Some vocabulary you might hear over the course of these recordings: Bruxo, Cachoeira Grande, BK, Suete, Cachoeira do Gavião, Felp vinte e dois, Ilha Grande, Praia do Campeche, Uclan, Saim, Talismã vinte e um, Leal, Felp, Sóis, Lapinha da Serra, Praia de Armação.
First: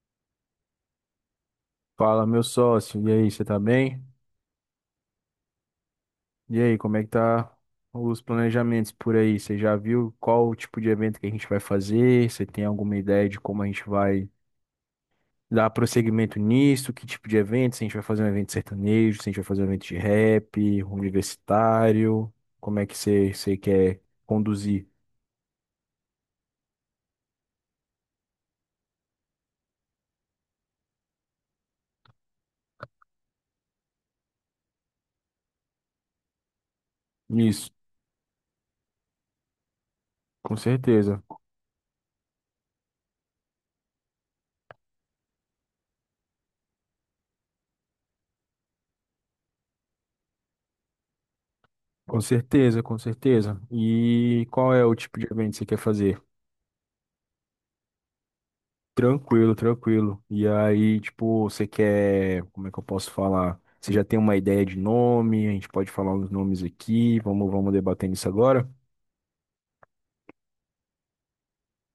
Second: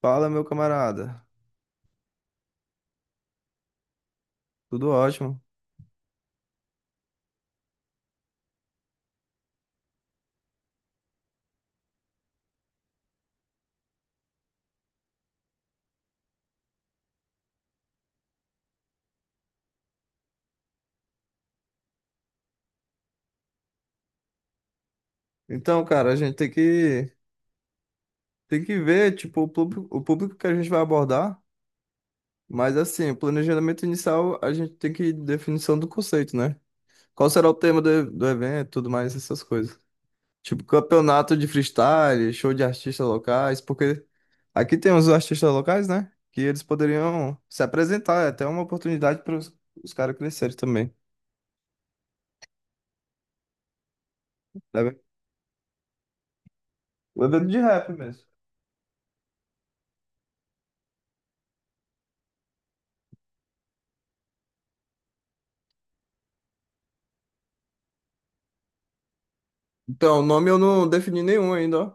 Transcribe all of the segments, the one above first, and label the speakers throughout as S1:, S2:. S1: Fala, meu camarada.
S2: Fala, meu sócio. E aí, você tá bem?
S1: Tudo ótimo.
S2: E aí, como é que tá os planejamentos por aí? Você já viu qual o tipo de evento que a gente vai fazer? Você tem alguma ideia de como a gente vai dar prosseguimento nisso? Que tipo de evento? Se a gente vai fazer um evento sertanejo, se a gente vai fazer um evento de rap, universitário, como é que você quer conduzir
S1: Então, cara, a gente tem que ver, tipo, o público que a gente vai abordar, mas assim, o planejamento inicial, a gente tem que definição do conceito, né? Qual será o
S2: isso?
S1: tema do evento, tudo mais essas coisas.
S2: Com
S1: Tipo,
S2: certeza,
S1: campeonato de freestyle, show de artistas locais, porque aqui tem os artistas locais, né? Que eles poderiam se apresentar, é até uma oportunidade para os caras crescerem também,
S2: com certeza, com certeza. E qual é
S1: né?
S2: o tipo de evento que você quer fazer?
S1: O evento de rap mesmo.
S2: Tranquilo, tranquilo. E aí, tipo, você quer, como é que eu posso falar? Você já tem uma ideia de nome? A gente pode falar uns nomes aqui. Vamos debatendo isso agora.
S1: Então, o nome eu não defini nenhum ainda, ó.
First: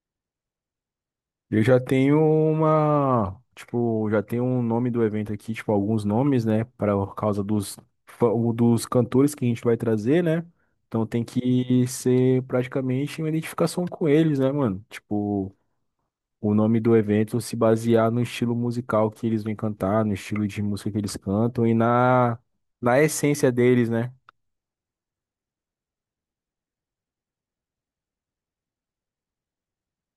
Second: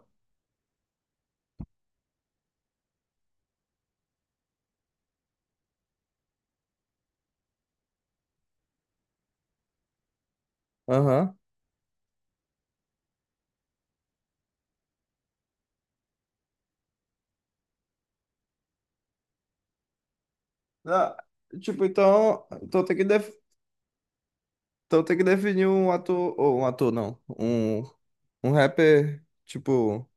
S2: Eu já tenho uma, tipo, já tenho um nome do evento aqui, tipo, alguns nomes, né, para causa dos fa- dos cantores que a gente vai trazer, né? Então tem
S1: Aham.
S2: que ser praticamente uma identificação com eles, né, mano? Tipo, o nome do evento se basear no estilo musical que eles vêm cantar, no estilo de música que
S1: Ah,
S2: eles cantam e
S1: tipo,
S2: na,
S1: então, então tem
S2: na
S1: que, def-
S2: essência deles, né?
S1: então tem que definir um ator, ou um ator não, um rapper, tipo,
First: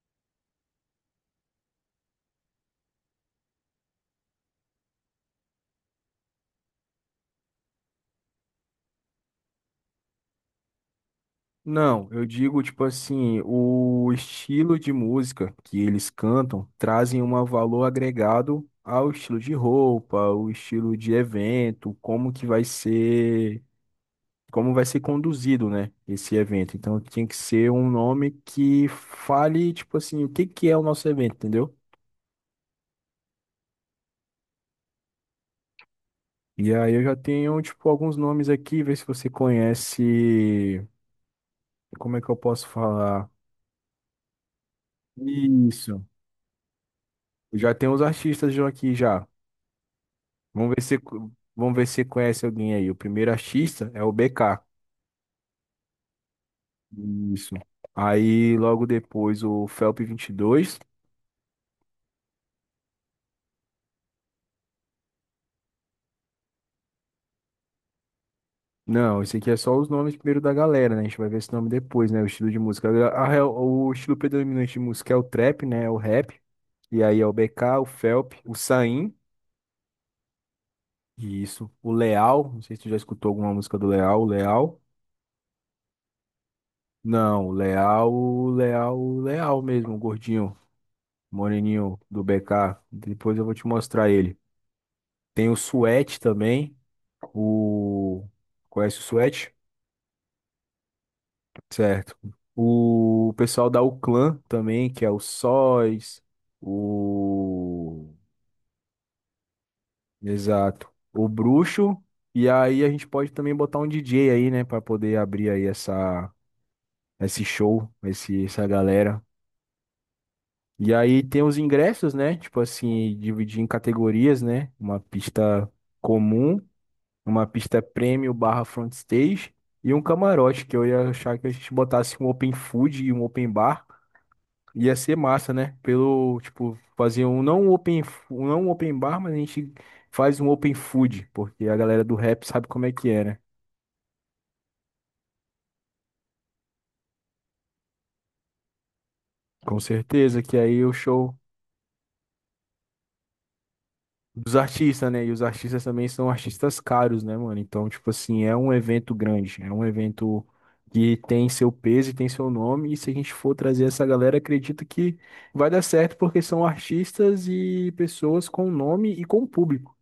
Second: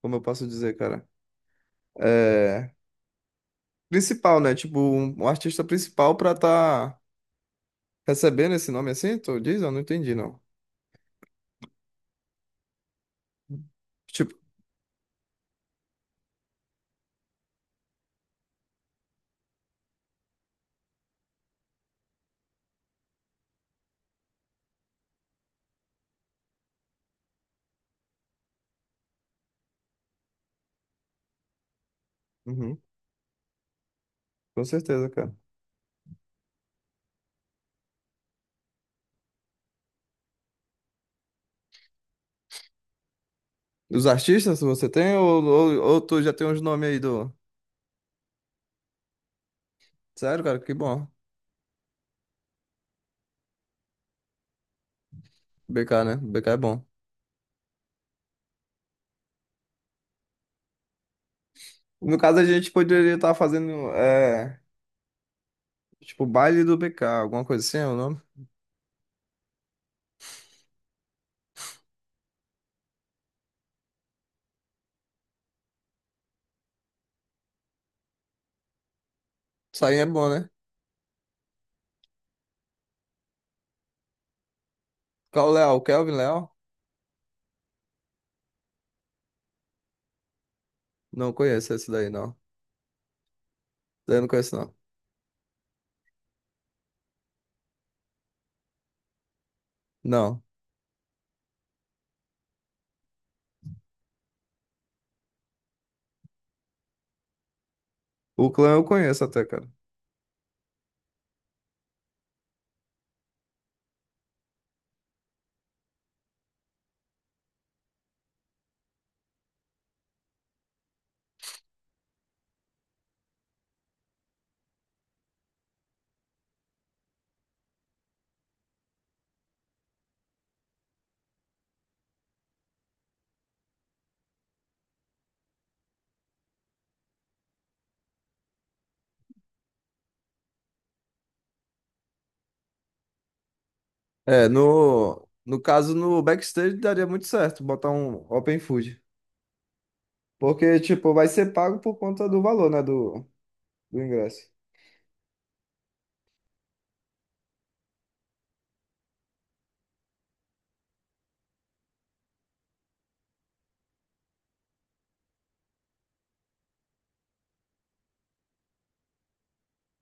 S1: como eu posso dizer, cara? É, principal, né? Tipo, um artista principal pra tá recebendo esse nome assim, tu diz? Eu não entendi, não.
S2: Não, eu digo tipo assim, o
S1: Tipo,
S2: estilo de música que eles cantam trazem um valor agregado ao estilo de roupa, ao estilo de evento, como que vai ser, como vai ser conduzido, né, esse evento. Então tem que ser um nome que fale tipo assim, o que que é o nosso evento, entendeu?
S1: uhum, com certeza, cara.
S2: E aí eu já tenho, tipo, alguns nomes aqui, ver se você conhece. Como é que eu posso falar?
S1: Os artistas você tem ou
S2: Isso.
S1: tu já tem uns nomes aí do...
S2: Já tem os artistas já aqui já.
S1: Sério, cara,
S2: Vamos
S1: que
S2: ver se
S1: bom.
S2: vamos ver se você conhece alguém aí. O primeiro artista é o BK.
S1: BK, né? BK é bom.
S2: Isso. Aí logo depois o Felp 22.
S1: No caso, a gente poderia estar fazendo, é, tipo, baile do BK, alguma coisa assim, é o nome?
S2: Não, esse aqui é só os nomes primeiro da galera, né? A gente vai ver esse nome depois, né? O estilo de música. O estilo predominante de música é o trap, né? É o rap. E aí é o BK, o Felp, o Saim.
S1: Isso aí é bom, né?
S2: Isso. O Leal, não sei se tu já escutou alguma música do Leal. O Leal?
S1: Qual o Léo? Kelvin Léo?
S2: Não, o Leal, o Leal, o Leal mesmo, o gordinho,
S1: Não conheço esse
S2: moreninho
S1: daí,
S2: do
S1: não.
S2: BK. Depois eu vou te mostrar
S1: Daí eu não
S2: ele.
S1: conheço, não.
S2: Tem o Suete também. O. Conhece o Suete?
S1: Não.
S2: Certo. O pessoal da Uclan também, que é o Sóis, o.
S1: O clã eu conheço até, cara.
S2: Exato. O Bruxo. E aí a gente pode também botar um DJ aí, né, pra poder abrir aí essa. Esse show, essa galera. E aí tem os ingressos, né? Tipo assim, dividir em categorias, né? Uma pista comum, uma pista premium barra front stage e um camarote, que eu ia achar que a gente botasse um open food e um open bar. Ia ser massa, né? Pelo, tipo, fazer um não um open, não um open bar, mas a gente faz um open food, porque a galera do rap sabe como é que é, né?
S1: É, no caso, no backstage daria muito certo botar um open food.
S2: Com certeza que
S1: Porque,
S2: aí o
S1: tipo, vai
S2: show
S1: ser pago por conta do valor, né, do ingresso.
S2: dos artistas, né? E os artistas também são artistas caros, né, mano? Então, tipo assim, é um evento grande, é um evento que tem seu peso e tem seu nome. E se a gente for trazer essa galera, acredito que vai dar certo, porque são artistas e pessoas com nome e com público,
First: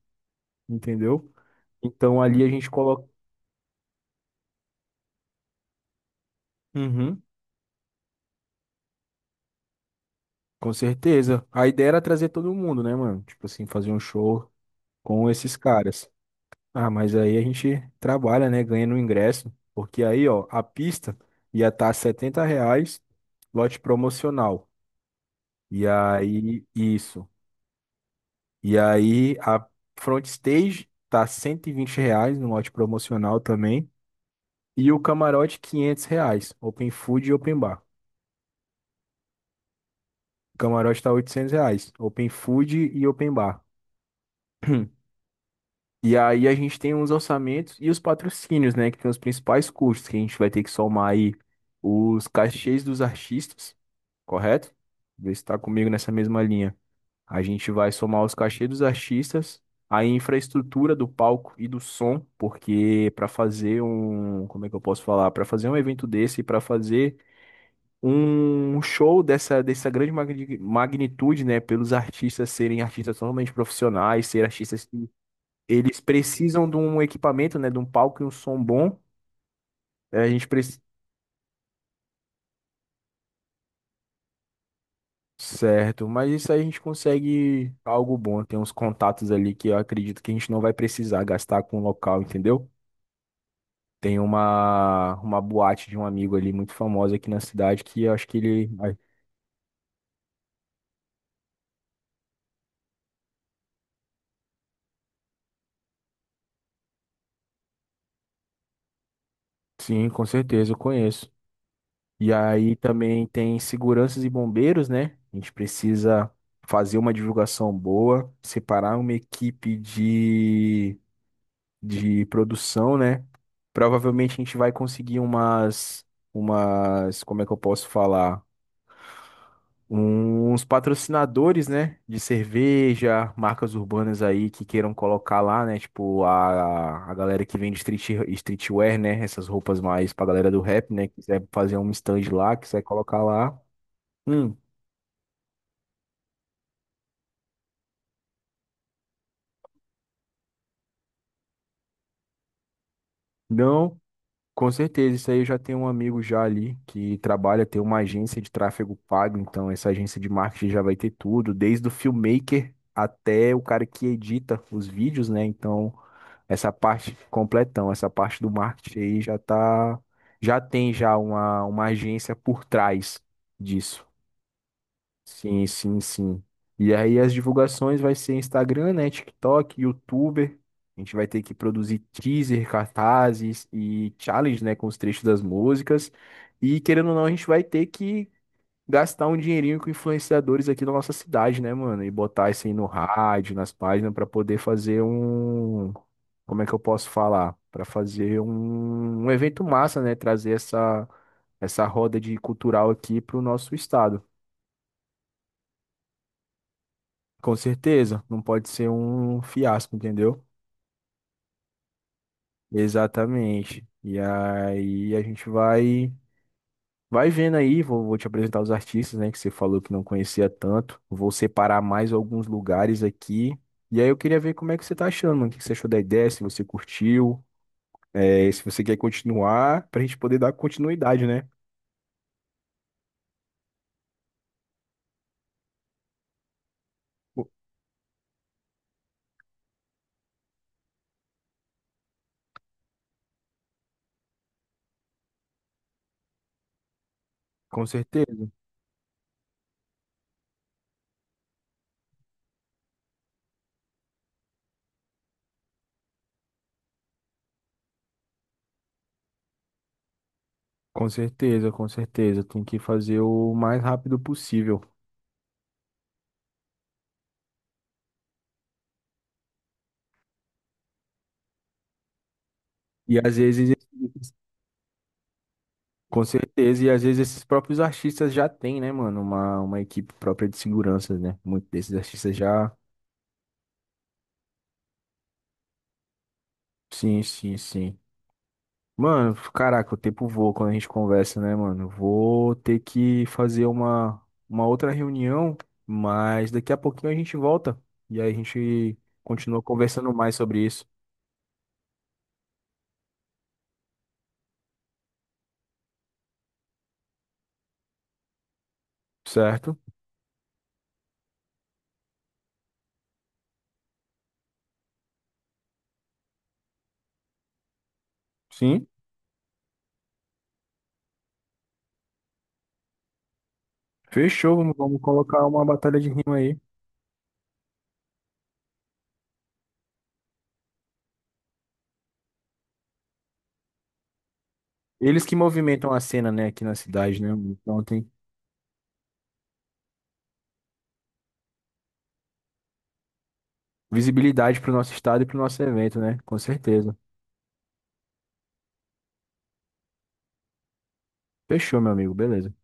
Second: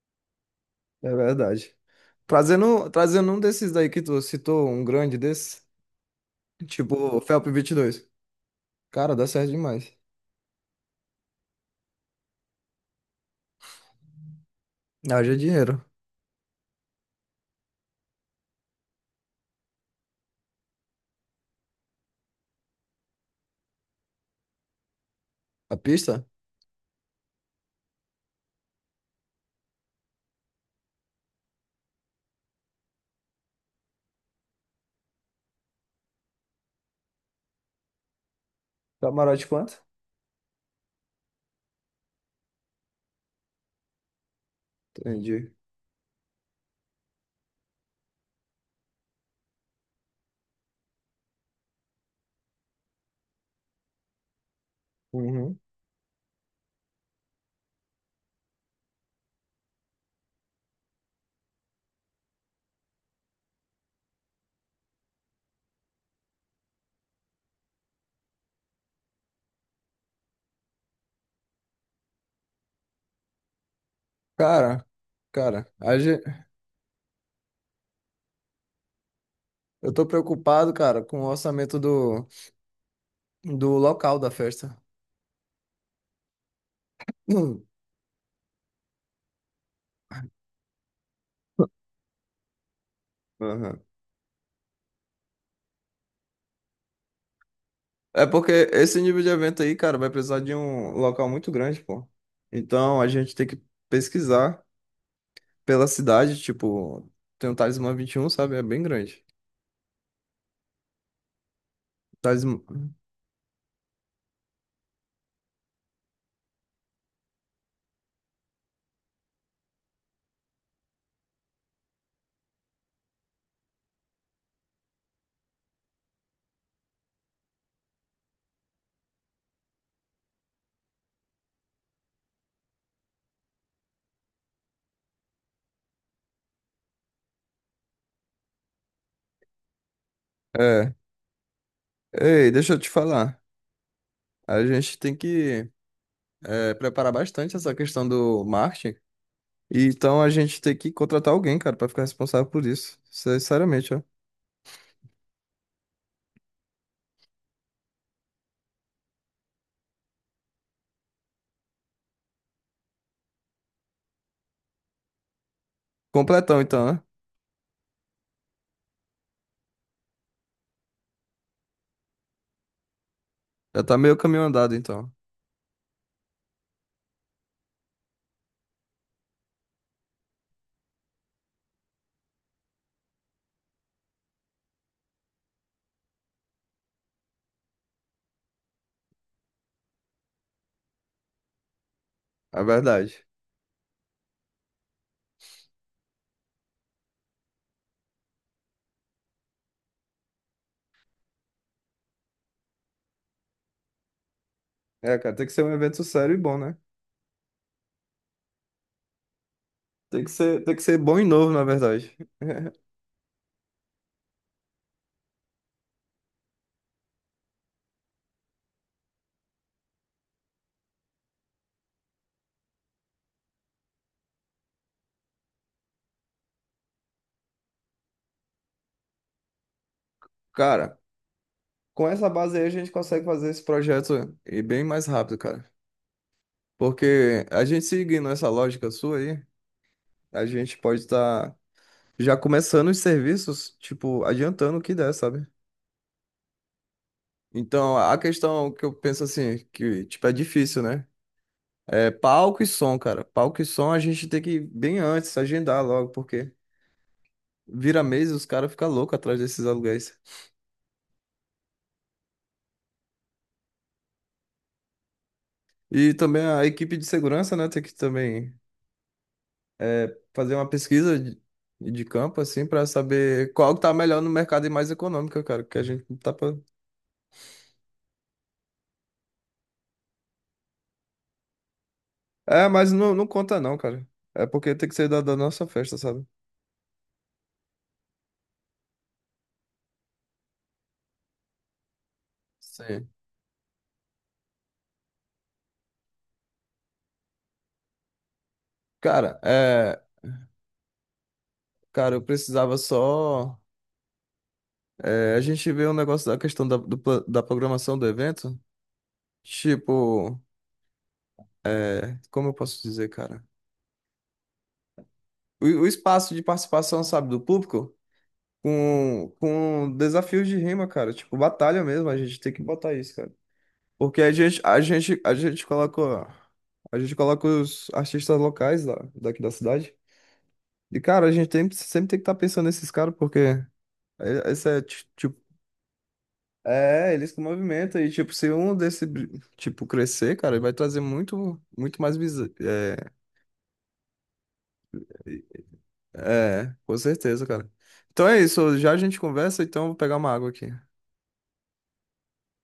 S1: É
S2: entendeu?
S1: verdade.
S2: Então, ali a gente
S1: Trazendo,
S2: coloca.
S1: trazendo um desses daí que tu citou, um grande desse, tipo,
S2: Uhum,
S1: Felp 22. Cara, dá certo demais.
S2: com certeza. A ideia era trazer todo mundo, né, mano? Tipo assim, fazer um show com
S1: Haja
S2: esses
S1: dinheiro.
S2: caras. Ah, mas aí a gente trabalha, né? Ganha no ingresso. Porque aí, ó, a pista ia estar tá R$ 70, lote promocional.
S1: A
S2: E
S1: pista?
S2: aí, isso. E aí, a front stage tá R$ 120 no lote promocional também. E o camarote, R$ 500. Open food e open bar.
S1: Camarote quanto?
S2: O camarote tá R$ 800. Open food e open bar.
S1: Entendi.
S2: E aí a gente tem os orçamentos e os patrocínios, né? Que tem os principais custos, que a gente vai ter que somar aí os cachês dos artistas, correto? Vê se
S1: Uhum.
S2: está comigo nessa mesma linha. A gente vai somar os cachês dos artistas, a infraestrutura do palco e do som, porque para fazer um, como é que eu posso falar? Para fazer um evento desse, para fazer um show dessa grande magnitude, né? Pelos artistas serem artistas totalmente profissionais, ser
S1: Cara,
S2: artistas
S1: cara, a
S2: eles
S1: ge-
S2: precisam de um equipamento, né? De um palco e um som bom.
S1: eu tô
S2: É, a gente
S1: preocupado,
S2: precisa.
S1: cara, com o orçamento do local da festa.
S2: Certo, mas isso aí a gente
S1: Hum.
S2: consegue algo bom. Tem uns contatos ali que eu acredito que a gente não vai precisar gastar com o local, entendeu?
S1: Aham.
S2: Tem uma boate de um amigo ali muito famosa aqui na cidade que eu
S1: É
S2: acho que
S1: porque
S2: ele.
S1: esse nível de evento aí, cara, vai precisar de um local muito grande, pô. Então a gente tem que pesquisar pela cidade, tipo, tem o Talismã vinte e um, sabe? É bem grande.
S2: Sim, com certeza, eu conheço. E aí
S1: Talismã.
S2: também tem seguranças e bombeiros, né? A gente precisa fazer uma divulgação boa, separar uma equipe de produção, né? Provavelmente a gente vai conseguir umas, como é que eu posso falar? Uns patrocinadores, né? De cerveja, marcas urbanas aí que queiram colocar lá, né? Tipo, a galera que vende streetwear, né? Essas roupas mais pra galera do rap,
S1: É.
S2: né? Quiser fazer um stand
S1: Ei,
S2: lá,
S1: deixa eu
S2: quiser
S1: te
S2: colocar
S1: falar.
S2: lá. Hum,
S1: A gente tem que é, preparar bastante essa questão do marketing. E então a gente tem que contratar alguém, cara, pra ficar responsável por isso. Sinceramente,
S2: não.
S1: ó.
S2: Com certeza, isso aí eu já tenho um amigo já ali que trabalha, tem uma agência de tráfego pago, então essa agência de marketing já vai ter tudo, desde o filmmaker até o cara que edita os vídeos, né? Então,
S1: Completão,
S2: essa
S1: então, né?
S2: parte completão, essa parte do marketing aí já tem já uma agência por trás
S1: Já tá
S2: disso.
S1: meio caminho andado, então.
S2: Sim, sim, sim. E aí as divulgações vai ser Instagram, né, TikTok, YouTuber. A gente vai ter que produzir teaser, cartazes e challenge, né, com os trechos das músicas. E querendo ou não, a gente vai ter que gastar um dinheirinho com influenciadores aqui da nossa cidade, né, mano? E botar
S1: É
S2: isso aí no
S1: verdade.
S2: rádio, nas páginas, para poder fazer um. Como é que eu posso falar? Para fazer um evento massa, né? Trazer essa roda de cultural aqui para o nosso estado.
S1: É, cara, tem que ser um evento sério e bom, né?
S2: Com certeza, não pode ser um fiasco,
S1: Tem que
S2: entendeu?
S1: ser, tem que ser bom e novo, na verdade.
S2: Exatamente. E aí a gente vai vendo aí, vou te apresentar os artistas, né, que você falou que não conhecia tanto. Vou separar mais alguns lugares aqui. E aí eu queria ver como é que você tá achando, mano, o que que você achou da ideia, se você curtiu, se você quer continuar, pra gente poder dar
S1: Cara,
S2: continuidade, né?
S1: com essa base aí a gente consegue fazer esse projeto e bem mais rápido, cara. Porque
S2: Co-
S1: a gente seguindo essa lógica sua aí, a gente pode estar já começando os serviços, tipo, adiantando o que der, sabe?
S2: Com
S1: Então, a
S2: certeza,
S1: questão que eu penso assim, que, tipo, é difícil, né? É palco e som, cara. Palco e som a gente tem que ir bem antes, agendar logo, porque vira mês e os caras ficam loucos atrás desses aluguéis.
S2: com certeza, com certeza. Tem que fazer o mais rápido possível.
S1: E também a equipe de segurança, né, tem que também é, fazer uma pesquisa de campo, assim, pra
S2: E às
S1: saber
S2: vezes
S1: qual que tá melhor no mercado e mais econômica, cara, que a gente
S2: Com
S1: tá pra...
S2: certeza, e às vezes esses próprios artistas já têm, né, mano, uma equipe própria de segurança, né? Muitos desses artistas
S1: É,
S2: já.
S1: mas não conta não, cara. É porque tem que ser da nossa festa, sabe?
S2: Sim, sim, sim. Mano, caraca, o tempo voa quando a gente conversa, né, mano? Vou ter
S1: Sim.
S2: que fazer uma outra reunião, mas daqui a pouquinho a gente volta e aí a gente
S1: Cara,
S2: continua
S1: é...
S2: conversando mais sobre isso,
S1: Cara, eu precisava só... é, a gente vê um negócio da questão da da programação do evento.
S2: certo?
S1: Tipo, é, como eu posso dizer, cara? O espaço de participação, sabe, do público
S2: Sim,
S1: com desafios de rima, cara. Tipo, batalha mesmo, a gente tem que botar isso, cara. Porque a
S2: fechou,
S1: gente,
S2: vamos,
S1: a
S2: vamos
S1: gente, a
S2: colocar uma
S1: gente
S2: batalha de
S1: coloca,
S2: rima aí.
S1: a gente coloca os artistas locais lá, daqui da cidade. E, cara, a gente tem, sempre tem que estar pensando nesses caras, porque é- esse é, ti-
S2: Eles que
S1: tipo,
S2: movimentam a cena, né, aqui na
S1: é,
S2: cidade, né?
S1: eles que
S2: Então
S1: movimentam. E,
S2: tem.
S1: tipo, se um desse, tipo, crescer, cara, ele vai trazer muito, muito mais.
S2: Visibilidade para o nosso estado e para o nosso evento, né? Com
S1: É, com
S2: certeza.
S1: certeza, cara. Então é isso. Já a gente conversa, então eu vou pegar uma água aqui.
S2: Fechou, meu amigo. Beleza.